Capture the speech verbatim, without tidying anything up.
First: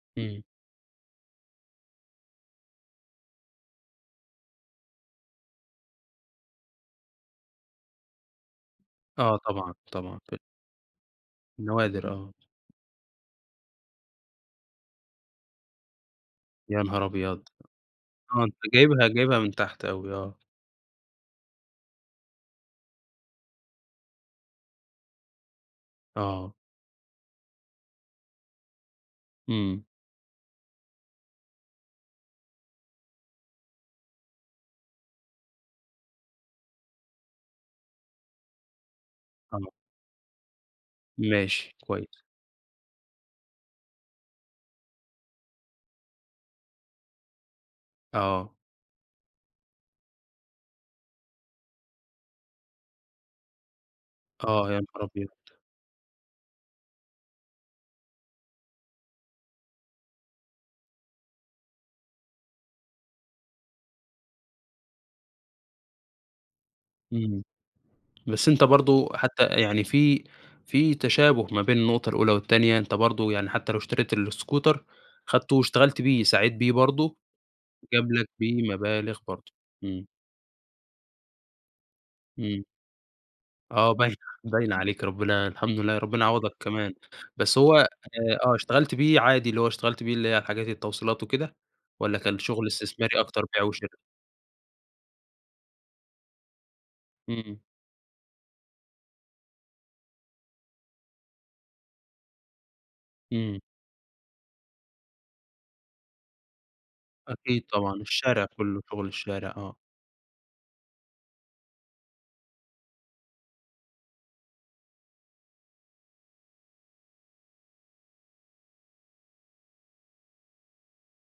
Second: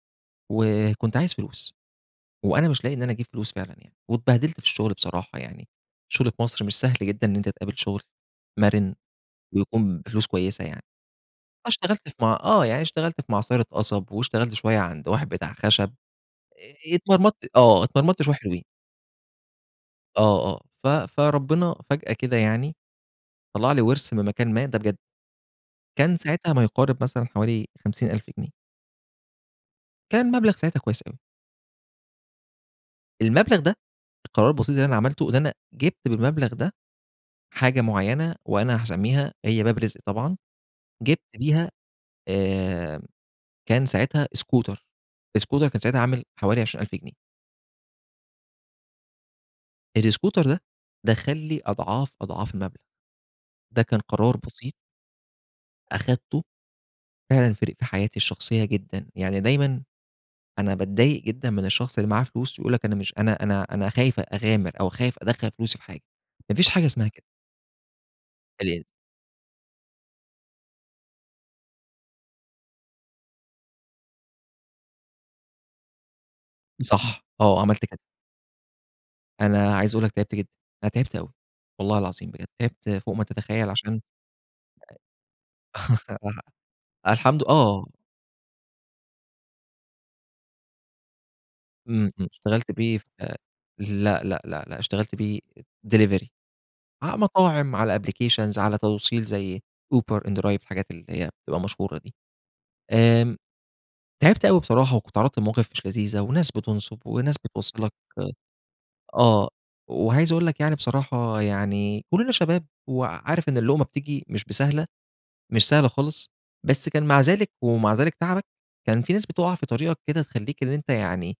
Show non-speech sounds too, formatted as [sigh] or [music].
امم. وكنت عايز فلوس، وأنا مش لاقي إن أنا أجيب فلوس فعلًا يعني، واتبهدلت في الشغل بصراحة يعني. الشغل في مصر مش سهل جدًا إن أنتَ تقابل شغل، مَرِن آه طبعًا ويكون طبعًا بفلوس ف كويسة يعني. أنا نوادر اشتغلت في آه. مع آه يعني اشتغلت في معصرة قصب، واشتغلت شوية عند واحد بتاع خشب. إ يانهار اتمرمطت أبيض! آه اتمرمطت شوية آه أنتَ حلوين. جايبها جايبها من تحت أوي آه. آه، آه. ف فربنا فجأة كده يعني. طلَّع لي ورث من مكان ما، ده بجد. كان ساعتها آه. ما يقارب مثلًا حوالي خمسين ألف جنيه. امم. كان مبلغ ساعتها كويس أوي. المبلغ ده القرار البسيط اللي أنا عملته إن أنا جِبت بالمبلغ ده. حاجة معينة وأنا هاسميها آه. هي باب رزق طبعًا جِبت بيها ماشي كويس. آآ، كان ساعتها scooter الscooter كان ساعتها عامل حوالي عشرين ألف جنيه. آه. الscooter ده دخَّل لي أضعاف، أضعاف المبلغ. ده كان قرار آه بسيط يانهار أبيض! أخدته فعلًا فرَق حياتي الشخصية جدًا، يعني دايمًا أنا باتضايق جدًا من الشخص اللي معاه فلوس يقول لَك أنا مش أنا أنا أنا خايف أ أغامر أو خايف أدخَّل فلوسي في حاجة. مافيش حاجة إسمها كده. امم، بس أنتَ [unintelligible] برضه حتى يعني في في تشابه ما بين النقطة الأولى والتانية، أنتَ برضو يعني حتى لو اشتريت الإسكوتر، خدته واشتغلت بيه سعيت بيه برضو صح، آه عملت كده. جاب لَك بيه مبالغ برضه. أنا عايز أقول امم. لَك تعبت جدًا، أنا تعبت أوي. والله العظيم بجد امم. تعبت فوق ما تتخيّل آه عشان باينة باينة عليك ربنا أ الحمد لله [chuckles] ربنا [unintelligible] يعوضك كمان. الحمد آه، بس هو آه. آآ آه اشتغلت بيه عادي اللي هو اشتغلت بيه اللي هي الحاجات التوصيلات وكده؟ امم، والّا امم كان شغل .اشتغلت بيه ف استثماري أكتر بيع وشرا؟ لأ، لأ، لأ، لأ، اشتغلت بيه delivery ع امم. مطاعم، على applications على توصيل زي In-drive ،Uber، الحاجات اللي هي بتبقى مشهورة دي. آمم امم. تعبت أوي بصراحة، وكنت اتعرضت لمواقف مش لذيذة، وناس بتنصب، وناس أكيد بتبص لَك طبعًا الشارع كله، شغل آآ آه. الشارع آه. وعايز أقول لك يعني بصراحة يعني كلنا شباب، وعارف إن اللقمة بتيجي مش بسهلة، مش سهلة خالص. بس كان مع ذلك ومع ذلك تعبك كان في ناس بتُقَع في طريقك كده تخليك إن أنتَ يعني